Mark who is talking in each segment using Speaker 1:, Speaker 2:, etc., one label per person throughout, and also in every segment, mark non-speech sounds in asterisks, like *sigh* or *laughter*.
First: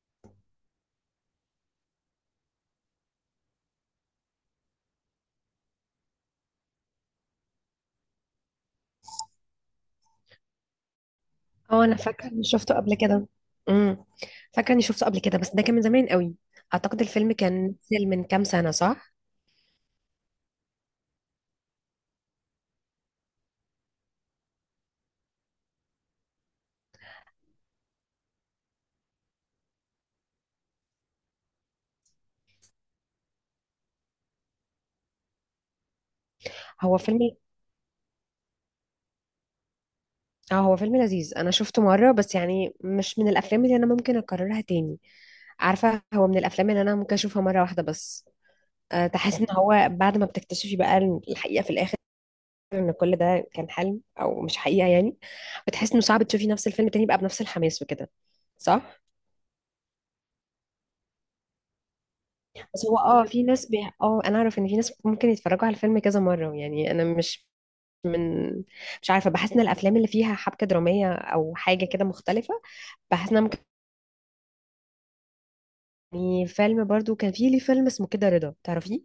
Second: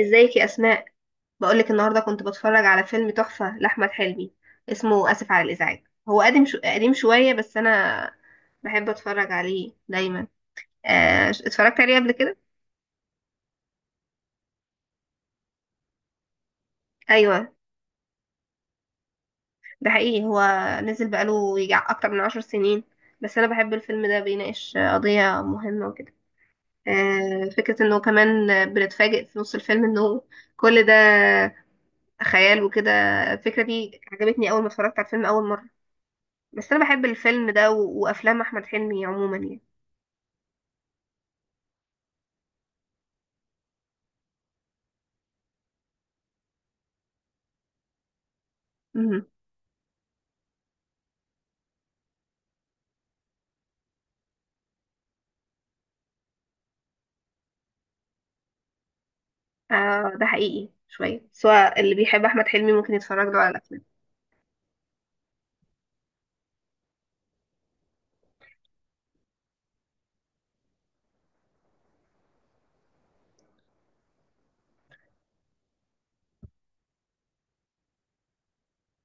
Speaker 1: ازيك يا اسماء؟ بقولك النهارده كنت بتفرج على فيلم تحفه لاحمد حلمي، اسمه اسف على الازعاج. هو قديم قديم شويه، بس انا بحب اتفرج عليه دايما. اتفرجت
Speaker 2: اه،
Speaker 1: عليه
Speaker 2: انا
Speaker 1: قبل
Speaker 2: فاكره
Speaker 1: كده.
Speaker 2: اني شفته قبل كده. امم فاكره اني شفته قبل كده، بس ده كان من زمان قوي. اعتقد الفيلم
Speaker 1: ايوه
Speaker 2: كان نزل من كام سنه، صح؟
Speaker 1: ده حقيقي، هو نزل بقاله يجي اكتر من عشر سنين، بس انا بحب الفيلم ده، بيناقش قضيه مهمه وكده. فكره انه كمان بنتفاجئ في نص الفيلم انه كل ده خيال وكده. الفكره دي عجبتني اول ما اتفرجت على الفيلم اول مره. بس انا
Speaker 2: هو
Speaker 1: بحب
Speaker 2: فيلم
Speaker 1: الفيلم ده وافلام احمد حلمي عموما يعني
Speaker 2: اه هو فيلم لذيذ، انا شفته مره بس، يعني مش من الافلام اللي انا ممكن اكررها تاني. عارفه، هو من الافلام اللي انا ممكن اشوفها مره واحده بس. أه،
Speaker 1: مهم.
Speaker 2: تحس ان هو بعد ما بتكتشفي بقى الحقيقه في الاخر، ان كل ده كان حلم او مش حقيقه، يعني بتحس انه صعب تشوفي نفس الفيلم تاني بقى بنفس الحماس وكده، صح؟
Speaker 1: آه ده حقيقي شويه، سواء اللي بيحب احمد حلمي
Speaker 2: بس
Speaker 1: ممكن
Speaker 2: هو اه،
Speaker 1: يتفرج له
Speaker 2: في
Speaker 1: على
Speaker 2: ناس بي...
Speaker 1: الافلام.
Speaker 2: اه انا اعرف ان في ناس ممكن يتفرجوا على الفيلم كذا مره، يعني انا مش من، مش عارفه. بحس ان الافلام اللي فيها حبكه دراميه او حاجه كده مختلفه، بحس انها ممكن، يعني. فيلم برضو كان فيه، ليه فيلم اسمه كده رضا، تعرفيه؟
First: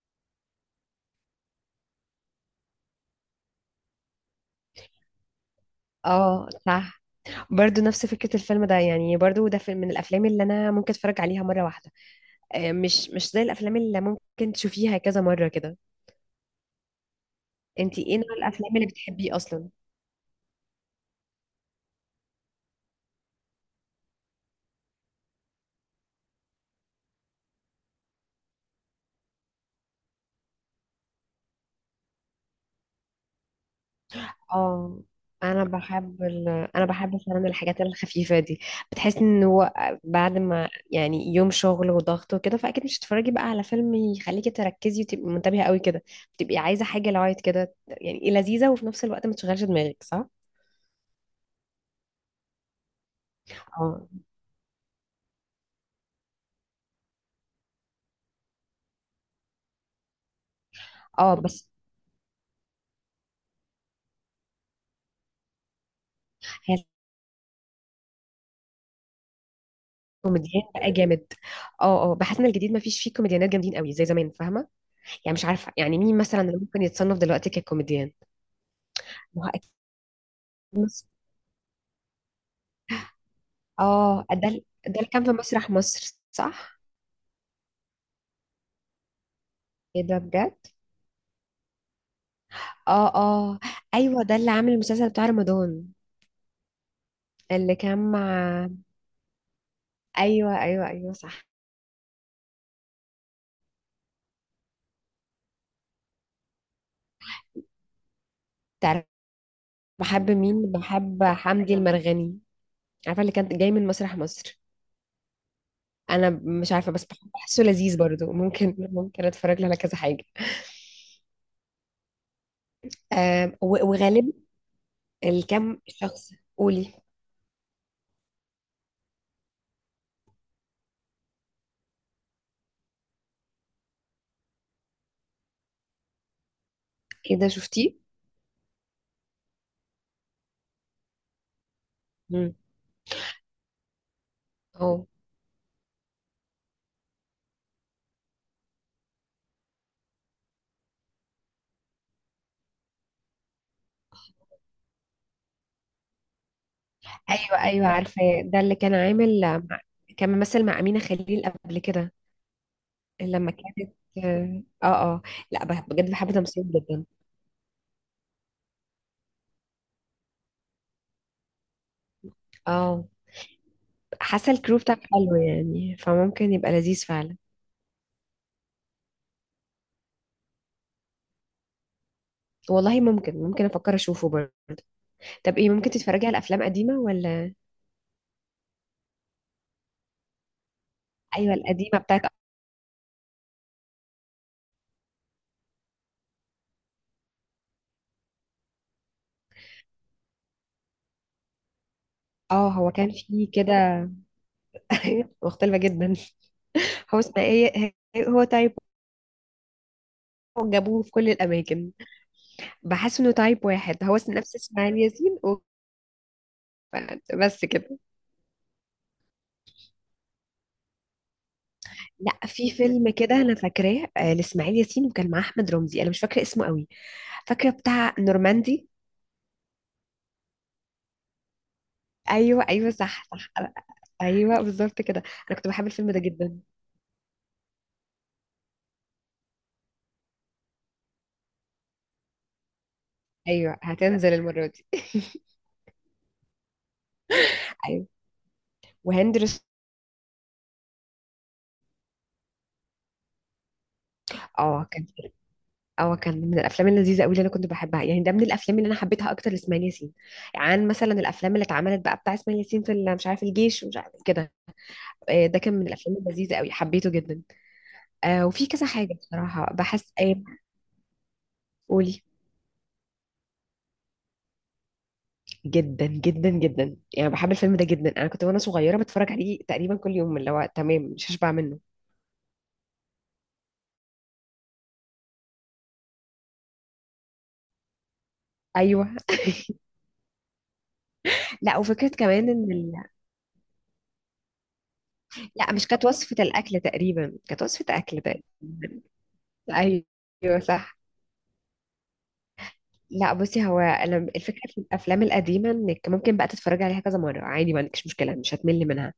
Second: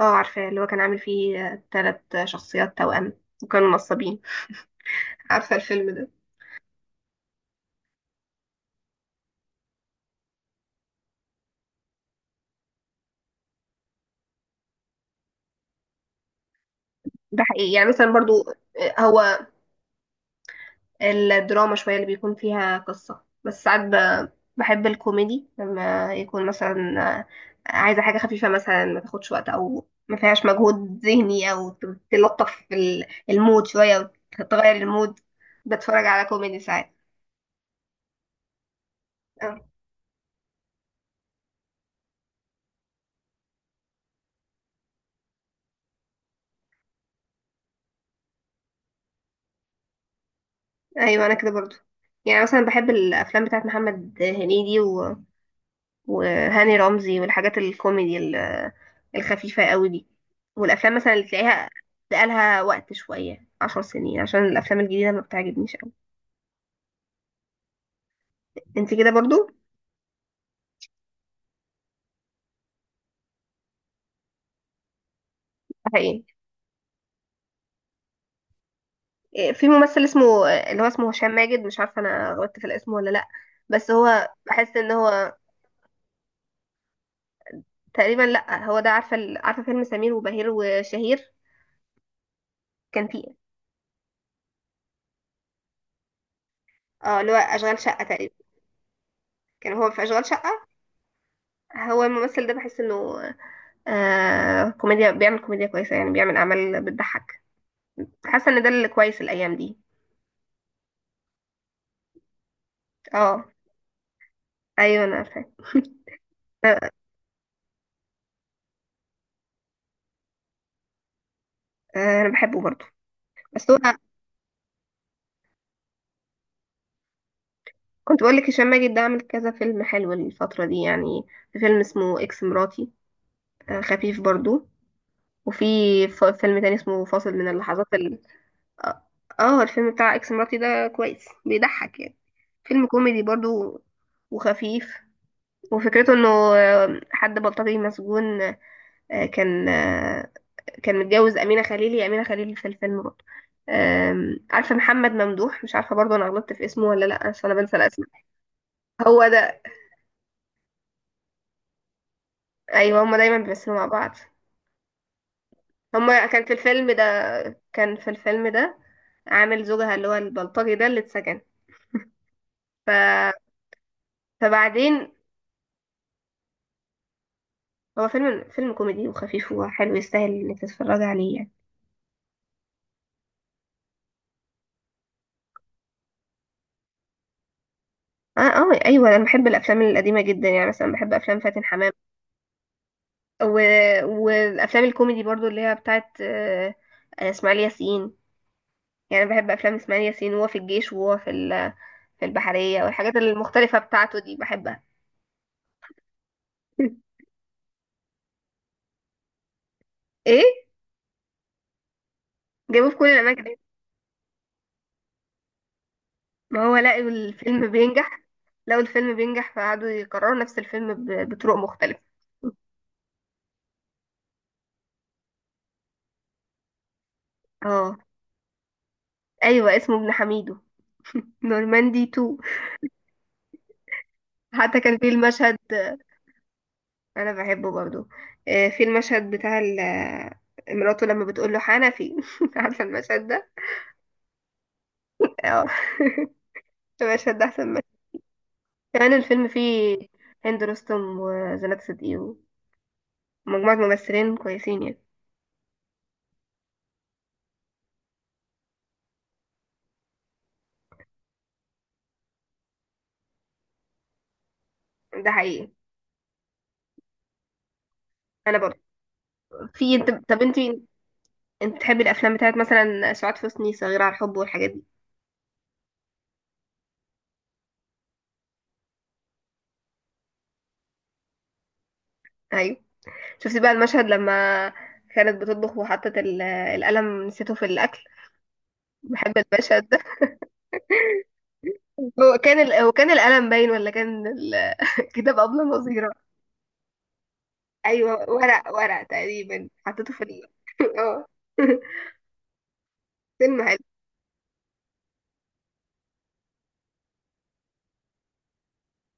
Speaker 1: اه عارفه، اللي هو كان عامل فيه ثلاث شخصيات توأم وكانوا نصابين، عارفه الفيلم ده؟
Speaker 2: اه صح. برضو نفس فكره الفيلم ده، يعني برضو ده من الافلام اللي انا ممكن اتفرج عليها مره واحده. آه، مش زي الافلام اللي ممكن تشوفيها كذا مره كده.
Speaker 1: ده حقيقي يعني
Speaker 2: انتي
Speaker 1: مثلا
Speaker 2: ايه نوع
Speaker 1: برضو.
Speaker 2: الافلام اللي بتحبيه
Speaker 1: هو
Speaker 2: اصلا؟
Speaker 1: الدراما شوية اللي بيكون فيها قصة، بس ساعات بحب الكوميدي لما يكون مثلا آه، عايزة حاجة خفيفة مثلا، ما تاخدش وقت أو ما فيهاش مجهود ذهني، أو تلطف المود شوية وتغير
Speaker 2: اه،
Speaker 1: المود.
Speaker 2: انا
Speaker 1: بتفرج
Speaker 2: بحب
Speaker 1: على كوميدي
Speaker 2: انا
Speaker 1: ساعات.
Speaker 2: بحب فعلا الحاجات الخفيفه دي. بتحس ان
Speaker 1: آه،
Speaker 2: هو بعد ما، يعني، يوم شغل وضغط وكده، فاكيد مش هتتفرجي بقى على فيلم يخليكي تركزي وتبقي منتبهه قوي كده. بتبقي عايزه حاجه لايت كده، يعني إيه، لذيذه وفي نفس الوقت ما تشغلش دماغك، صح؟
Speaker 1: أيوة أنا كده برضو، يعني مثلا بحب الأفلام بتاعت
Speaker 2: اه
Speaker 1: محمد هنيدي وهاني رمزي والحاجات الكوميدي الخفيفة قوي دي، والأفلام مثلا اللي
Speaker 2: اه.
Speaker 1: تلاقيها
Speaker 2: بس
Speaker 1: بقالها وقت شوية عشر سنين، عشان الأفلام الجديدة ما بتعجبنيش قوي.
Speaker 2: هي
Speaker 1: انت كده برضو؟
Speaker 2: الكوميديان بقى جامد. اه اه، بحس ان الجديد ما فيش فيه كوميديانات جامدين قوي زي زمان، فاهمه؟ يعني مش عارفه، يعني مين
Speaker 1: صحيح.
Speaker 2: مثلا اللي ممكن يتصنف دلوقتي ككوميديان. ما هو
Speaker 1: إيه، في
Speaker 2: اكيد.
Speaker 1: ممثل اسمه، اللي هو
Speaker 2: مس-
Speaker 1: اسمه هشام ماجد، مش عارفة أنا غلطت في الاسم ولا لأ، بس
Speaker 2: اه،
Speaker 1: هو
Speaker 2: ده
Speaker 1: بحس إن
Speaker 2: ده اللي كان في
Speaker 1: هو
Speaker 2: مسرح مصر، صح؟
Speaker 1: تقريبا لأ. هو ده، عارفة عارفة فيلم
Speaker 2: ايه
Speaker 1: سمير
Speaker 2: ده،
Speaker 1: وبهير
Speaker 2: بجد؟
Speaker 1: وشهير؟ كان
Speaker 2: اه
Speaker 1: فيه.
Speaker 2: اه. ايوه، ده اللي عامل المسلسل بتاع رمضان.
Speaker 1: اه، اللي هو
Speaker 2: اللي
Speaker 1: أشغال
Speaker 2: كان
Speaker 1: شقة
Speaker 2: مع.
Speaker 1: تقريبا، كان هو في أشغال
Speaker 2: ايوه
Speaker 1: شقة.
Speaker 2: ايوه ايوه، صح.
Speaker 1: هو الممثل ده بحس إنه آه كوميديا، بيعمل كوميديا كويسة، يعني بيعمل أعمال بتضحك. حاسة إن ده اللي
Speaker 2: تعرف،
Speaker 1: كويس الأيام دي.
Speaker 2: بحب مين؟ بحب حمدي المرغني. عارفه اللي
Speaker 1: اه
Speaker 2: كان جاي من مسرح مصر.
Speaker 1: ايوه انا فاهم.
Speaker 2: انا مش
Speaker 1: آه،
Speaker 2: عارفه بس بحسه لذيذ برضو، ممكن اتفرج له على كذا حاجه.
Speaker 1: انا بحبه برضه.
Speaker 2: آم،
Speaker 1: بس هو،
Speaker 2: وغالب الكم شخص قولي.
Speaker 1: كنت بقول لك هشام ماجد ده عامل كذا فيلم حلو الفتره دي يعني. في فيلم اسمه اكس مراتي، خفيف برضه. وفي فيلم تاني اسمه فاصل
Speaker 2: ايه
Speaker 1: من
Speaker 2: ده،
Speaker 1: اللحظات
Speaker 2: شفتيه؟
Speaker 1: ال... اه. الفيلم بتاع اكس مراتي ده كويس، بيضحك يعني.
Speaker 2: مم.
Speaker 1: فيلم كوميدي برضه وخفيف.
Speaker 2: اه.
Speaker 1: وفكرته انه حد بلطجي مسجون، آه، كان آه، كان متجوز أمينة خليل. هي أمينة خليل في الفيلم برضه. عارفة محمد ممدوح، مش عارفة برضه أنا غلطت في اسمه ولا لأ، عشان أنا
Speaker 2: ايوه
Speaker 1: بنسى
Speaker 2: ايوه،
Speaker 1: الأسماء.
Speaker 2: عارفه ده اللي كان
Speaker 1: هو
Speaker 2: عامل.
Speaker 1: ده.
Speaker 2: مع- كان ممثل مع امينه خليل قبل كده.
Speaker 1: أيوه، هما دايما
Speaker 2: لما
Speaker 1: بيمثلوا مع
Speaker 2: كانت.
Speaker 1: بعض.
Speaker 2: اه اه. لا، بجد
Speaker 1: هما
Speaker 2: بحب تمثيل جدا.
Speaker 1: كان في الفيلم ده عامل زوجها، اللي هو البلطجي ده اللي اتسجن. ف...
Speaker 2: اه. حاسه الكرو بتاعك
Speaker 1: فبعدين
Speaker 2: حلو، يعني فممكن يبقى لذيذ فعلا.
Speaker 1: هو فيلم، فيلم كوميدي وخفيف وحلو، يستاهل انك تتفرج عليه يعني.
Speaker 2: والله، ممكن افكر اشوفه برضه. طب ايه، ممكن تتفرجي على افلام قديمه ولا؟
Speaker 1: اه اه ايوه، انا بحب الافلام القديمه جدا، يعني مثلا بحب افلام
Speaker 2: ايوه،
Speaker 1: فاتن حمام
Speaker 2: القديمه بتاعت.
Speaker 1: و... والافلام الكوميدي برضو، اللي هي بتاعت اسماعيل ياسين. يعني بحب افلام اسماعيل ياسين، وهو في الجيش، وهو في في
Speaker 2: اه،
Speaker 1: البحريه،
Speaker 2: هو كان
Speaker 1: والحاجات
Speaker 2: فيه كده.
Speaker 1: المختلفه بتاعته دي بحبها.
Speaker 2: *laughs* مختلفه جدا.
Speaker 1: *laughs*
Speaker 2: هو اسمه ايه؟ هو تايب
Speaker 1: ايه.
Speaker 2: واحد، جابوه في كل الاماكن.
Speaker 1: جابوه في كل
Speaker 2: بحس انه
Speaker 1: الاماكن.
Speaker 2: تايب واحد هو نفس اسماعيل ياسين
Speaker 1: ما هو لقوا
Speaker 2: بس
Speaker 1: الفيلم
Speaker 2: كده.
Speaker 1: بينجح، لقوا الفيلم بينجح فقعدوا يكرروا نفس الفيلم بطرق مختلفه.
Speaker 2: لا، في فيلم كده انا فاكراه، آه، لاسماعيل ياسين وكان معاه احمد رمزي، انا مش فاكره اسمه قوي. فاكره
Speaker 1: اه
Speaker 2: بتاع نورماندي.
Speaker 1: ايوه اسمه ابن حميدو، نورماندي 2.
Speaker 2: ايوه ايوه، صح صح. ايوه،
Speaker 1: حتى كان
Speaker 2: بالظبط
Speaker 1: في
Speaker 2: كده.
Speaker 1: المشهد.
Speaker 2: انا كنت بحب الفيلم ده جدا.
Speaker 1: انا بحبه برضو. في المشهد بتاع مراته لما بتقول له حنفي. *laughs* عارفه المشهد ده؟
Speaker 2: ايوه، هتنزل المره دي. *laughs*
Speaker 1: اه *laughs* المشهد ده احسن.
Speaker 2: ايوه.
Speaker 1: يعني
Speaker 2: وهند
Speaker 1: الفيلم
Speaker 2: رستم.
Speaker 1: فيه هند رستم وزنات صدقي ومجموعة ممثلين كويسين
Speaker 2: اه
Speaker 1: يعني.
Speaker 2: كان، اه كان من الافلام اللذيذه قوي اللي انا كنت بحبها، يعني ده من الافلام اللي انا حبيتها اكتر لاسماعيل ياسين، عن مثلا الافلام اللي اتعملت بقى بتاع اسماعيل ياسين في مش عارف الجيش ومش عارف كده.
Speaker 1: ده
Speaker 2: آه، ده
Speaker 1: حقيقي.
Speaker 2: كان من الافلام اللذيذه قوي، حبيته جدا. آه،
Speaker 1: انا
Speaker 2: وفي
Speaker 1: برضه.
Speaker 2: كذا حاجه بصراحه
Speaker 1: في، انت،
Speaker 2: بحس ايه.
Speaker 1: طب انت بتحبي
Speaker 2: قولي.
Speaker 1: الافلام بتاعت مثلا سعاد حسني، صغيرة على الحب والحاجات دي؟
Speaker 2: جدا جدا جدا، يعني بحب الفيلم ده جدا. انا كنت وانا صغيره بتفرج عليه تقريبا كل يوم، اللي هو تمام، مش هشبع منه.
Speaker 1: ايوه. شفتي بقى المشهد لما كانت بتطبخ وحطت القلم، نسيته في الاكل؟
Speaker 2: ايوه.
Speaker 1: بحب
Speaker 2: *laughs*
Speaker 1: المشهد ده.
Speaker 2: لا، وفكره كمان ان
Speaker 1: هو كان القلم باين، ولا كان ال...؟ *laughs* كتاب ابله
Speaker 2: لا، مش كانت
Speaker 1: نظيره.
Speaker 2: وصفه الاكل تقريبا، كانت وصفه اكل
Speaker 1: ايوه
Speaker 2: تقريبا.
Speaker 1: ورق، ورق تقريبا، حطيته في ال...
Speaker 2: ايوه
Speaker 1: *laughs*
Speaker 2: صح.
Speaker 1: اه *laughs*
Speaker 2: لا،
Speaker 1: فيلم
Speaker 2: بصي،
Speaker 1: حلو.
Speaker 2: هو انا الفكره في الافلام القديمه انك ممكن بقى تتفرجي عليها كذا مره عادي، ما عندكش مشكله، مش هتمل منها.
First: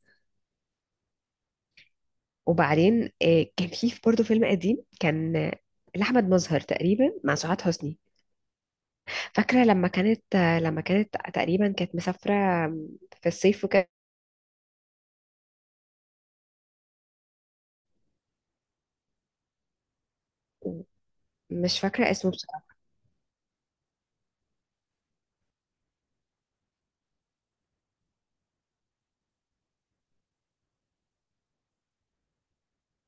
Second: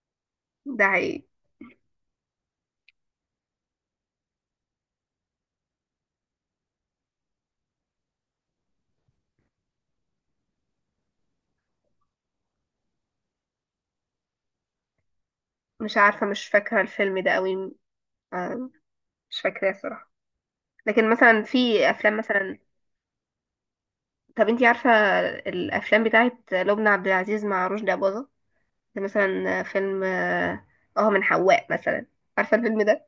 Speaker 1: ده حقيقي.
Speaker 2: وبعدين آه، كان في برضه فيلم قديم كان آه، لاحمد مظهر تقريبا مع سعاد حسني. فاكرة لما كانت تقريبا كانت مسافرة في الصيف وكده.
Speaker 1: مش عارفة، مش فاكرة الفيلم ده قوي. آه، مش فاكراه الصراحة. لكن مثلا
Speaker 2: مش
Speaker 1: في
Speaker 2: فاكرة
Speaker 1: افلام
Speaker 2: اسمه
Speaker 1: مثلا،
Speaker 2: بصراحة.
Speaker 1: طب انتي عارفة الافلام بتاعت لبنى عبد العزيز مع رشدي أباظة؟ زي مثلا فيلم اه، من حواء مثلا، عارفة الفيلم ده؟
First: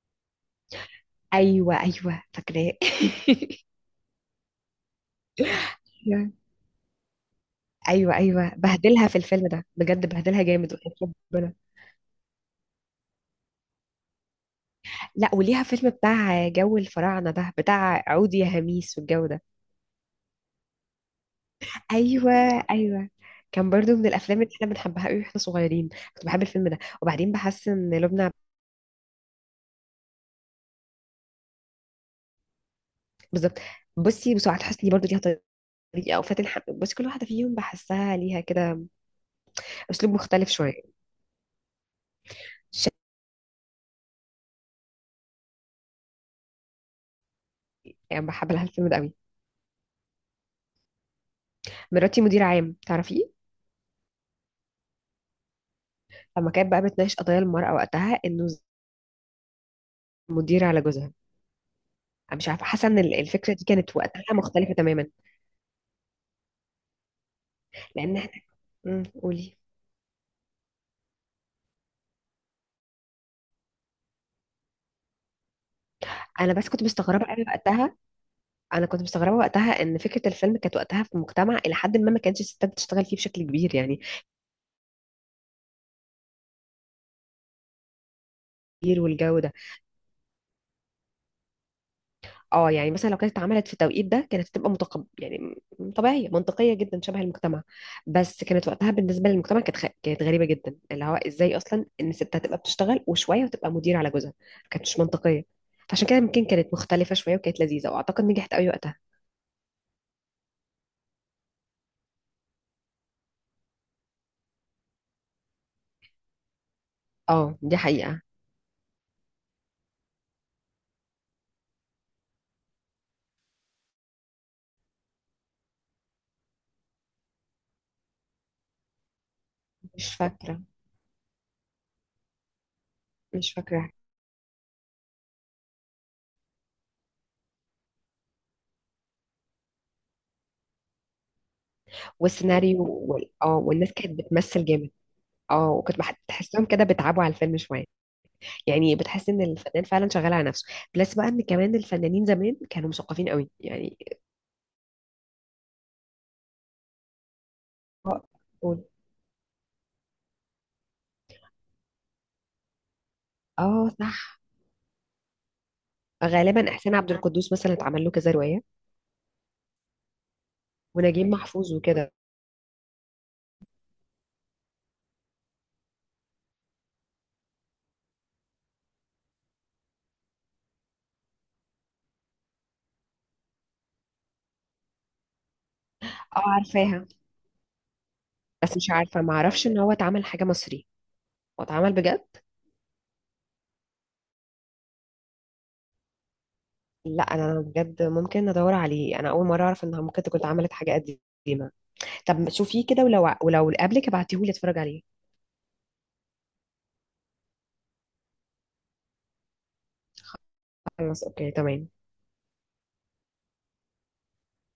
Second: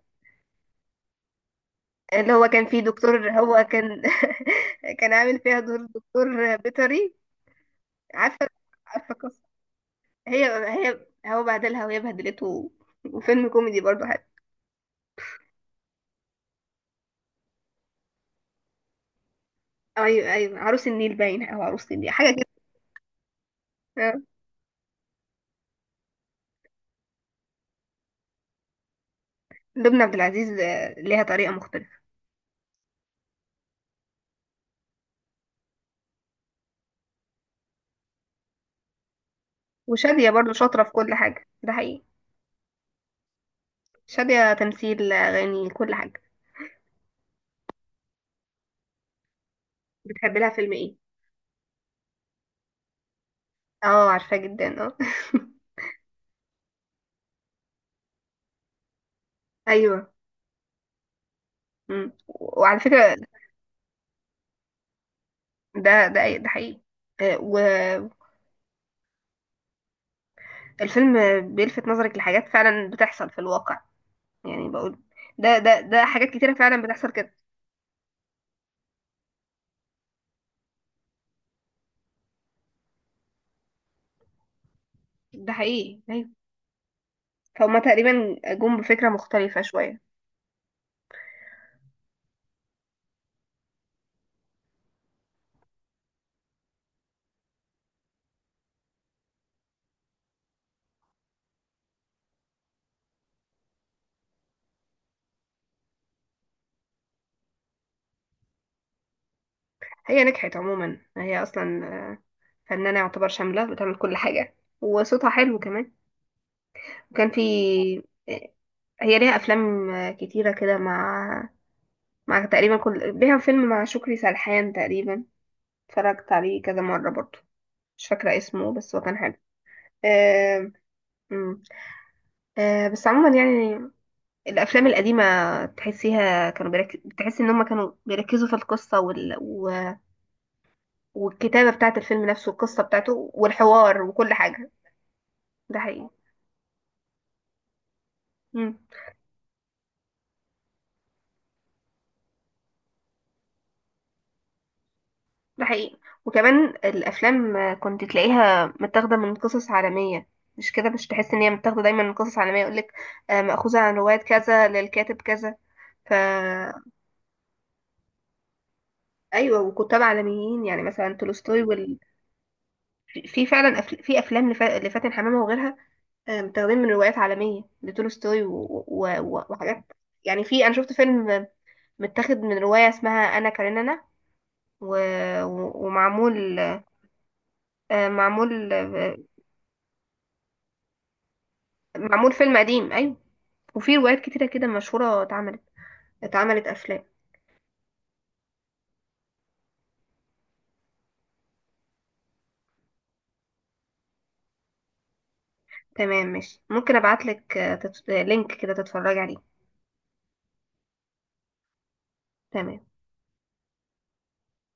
Speaker 2: أيوة أيوة،
Speaker 1: اللي هو كان
Speaker 2: فاكراه.
Speaker 1: فيه دكتور، هو كان *laughs* كان عامل فيها دور
Speaker 2: *laughs* يعني
Speaker 1: دكتور بيطري.
Speaker 2: أيوة
Speaker 1: عارفة،
Speaker 2: أيوة، بهدلها
Speaker 1: عارفة
Speaker 2: في
Speaker 1: قصة؟
Speaker 2: الفيلم ده بجد، بهدلها
Speaker 1: هي
Speaker 2: جامد، وحياة
Speaker 1: هي هو
Speaker 2: ربنا.
Speaker 1: بهدلها وهي بهدلته، وفيلم كوميدي برضه حلو.
Speaker 2: لا، وليها فيلم بتاع جو الفراعنة ده، بتاع عود يا هميس والجو ده.
Speaker 1: ايوه ايوه عروس النيل باين، او عروس النيل حاجة
Speaker 2: أيوة
Speaker 1: كده.
Speaker 2: أيوة. كان برضو من
Speaker 1: آه.
Speaker 2: الأفلام اللي احنا بنحبها قوي واحنا صغيرين. كنت بحب الفيلم ده. وبعدين بحس إن لبنى.
Speaker 1: لبنى عبد العزيز ليها طريقة مختلفة.
Speaker 2: بالظبط. بصي، وسعاد حسني برضو ليها طريقة، أو فاتن حمامة، بصي كل واحدة فيهم بحسها ليها كده اسلوب
Speaker 1: وشادية
Speaker 2: مختلف
Speaker 1: برضو شاطرة في
Speaker 2: شويه.
Speaker 1: كل حاجة، ده حقيقي.
Speaker 2: شائع.
Speaker 1: شادية تمثيل، أغاني، كل حاجة.
Speaker 2: بحب لها الفيلم ده قوي.
Speaker 1: بتحب لها فيلم ايه؟
Speaker 2: مراتي مدير عام، تعرفيه؟
Speaker 1: اه عارفاه جدا، اه.
Speaker 2: لما كانت بقى بتناقش قضايا المراه وقتها، انه
Speaker 1: *laughs* ايوه.
Speaker 2: مدير على جوزها.
Speaker 1: مم.
Speaker 2: انا مش عارفه،
Speaker 1: وعلى
Speaker 2: حاسه ان
Speaker 1: فكرة
Speaker 2: الفكره دي كانت وقتها مختلفه تماما،
Speaker 1: ده حقيقي. آه،
Speaker 2: لان احنا. مم، قولي.
Speaker 1: والفيلم بيلفت نظرك لحاجات فعلا بتحصل في الواقع، يعني بقول ده حاجات
Speaker 2: انا
Speaker 1: كتيرة
Speaker 2: بس
Speaker 1: فعلا
Speaker 2: كنت
Speaker 1: بتحصل
Speaker 2: مستغربه
Speaker 1: كده.
Speaker 2: قوي وقتها، انا كنت مستغربه وقتها ان فكره الفيلم كانت وقتها في مجتمع الى حد ما ما كانتش الستات بتشتغل فيه بشكل كبير، يعني
Speaker 1: ده حقيقي ايوه. فهما تقريبا جم
Speaker 2: كبير
Speaker 1: بفكرة
Speaker 2: والجو ده.
Speaker 1: مختلفة شوية.
Speaker 2: اه، يعني مثلا لو كانت اتعملت في التوقيت ده كانت هتبقى متقب، يعني طبيعيه منطقيه جدا شبه المجتمع. بس كانت وقتها بالنسبه للمجتمع، كانت كانت غريبه جدا، اللي هو ازاي اصلا ان الست هتبقى بتشتغل وشويه وتبقى مدير على جوزها، ما كانتش منطقيه. فعشان كده يمكن كانت مختلفه شويه وكانت لذيذه، واعتقد نجحت قوي وقتها.
Speaker 1: هي نجحت عموما، هي اصلا فنانة يعتبر شاملة، بتعمل كل حاجة، وصوتها حلو كمان. وكان في،
Speaker 2: اه، دي حقيقه.
Speaker 1: هي ليها افلام كتيره كده، مع مع تقريبا كل، ليها فيلم مع شكري سرحان تقريبا، اتفرجت عليه كذا مره برضو. مش فاكره اسمه، بس هو كان حلو.
Speaker 2: مش فاكره.
Speaker 1: آه... مم. بس عموما
Speaker 2: مش
Speaker 1: يعني
Speaker 2: فاكره.
Speaker 1: الافلام القديمه تحسيها كانوا بتحس ان هم كانوا بيركزوا في القصه والكتابه بتاعه الفيلم نفسه، والقصه
Speaker 2: والسيناريو
Speaker 1: بتاعته،
Speaker 2: اه، والناس
Speaker 1: والحوار،
Speaker 2: كانت
Speaker 1: وكل
Speaker 2: بتمثل
Speaker 1: حاجه.
Speaker 2: جامد. اه،
Speaker 1: ده
Speaker 2: وكنت
Speaker 1: حقيقي.
Speaker 2: بح- بتحسهم كده بيتعبوا على الفيلم شويه. يعني بتحس ان الفنان فعلا شغال على نفسه. بلس بقى، ان كمان الفنانين زمان كانوا مثقفين قوي يعني.
Speaker 1: ده حقيقي. وكمان الافلام كنت
Speaker 2: آه،
Speaker 1: تلاقيها
Speaker 2: قول.
Speaker 1: متاخده من قصص عالميه، مش كده؟ مش تحس ان هي متاخده دايما من قصص عالميه، يقولك مأخوذه
Speaker 2: اه
Speaker 1: عن روايه
Speaker 2: صح.
Speaker 1: كذا للكاتب كذا.
Speaker 2: غالبا
Speaker 1: فا
Speaker 2: احسان عبد القدوس مثلا اتعمل له كذا روايه.
Speaker 1: ايوه، وكتاب عالميين يعني مثلا
Speaker 2: ونجيب
Speaker 1: تولستوي
Speaker 2: محفوظ
Speaker 1: وال...
Speaker 2: وكده.
Speaker 1: في فعلا في افلام لفاتن حمامه وغيرها، متاخدين من روايات عالميه لتولستوي وحاجات. يعني في، انا شفت فيلم متاخد من روايه اسمها انا كارينانا و...
Speaker 2: اه،
Speaker 1: ومعمول.
Speaker 2: عارفاها.
Speaker 1: معمول،
Speaker 2: بس مش عارفه، ما اعرفش ان هو اتعمل حاجه مصري. هو اتعمل بجد؟
Speaker 1: معمول فيلم قديم ايوه. وفي روايات كتيرة كده مشهورة اتعملت، اتعملت افلام.
Speaker 2: لا، انا بجد ممكن ادور عليه، انا اول مره اعرف انها ممكن تكون اتعملت حاجه قديمه. طب شوفيه كده، ولو قبلك ابعتيهولي اتفرج عليه.
Speaker 1: تمام ماشي، ممكن ابعتلك لينك كده تتفرجي عليه.
Speaker 2: خلاص اوكي، تمام.
Speaker 1: تمام.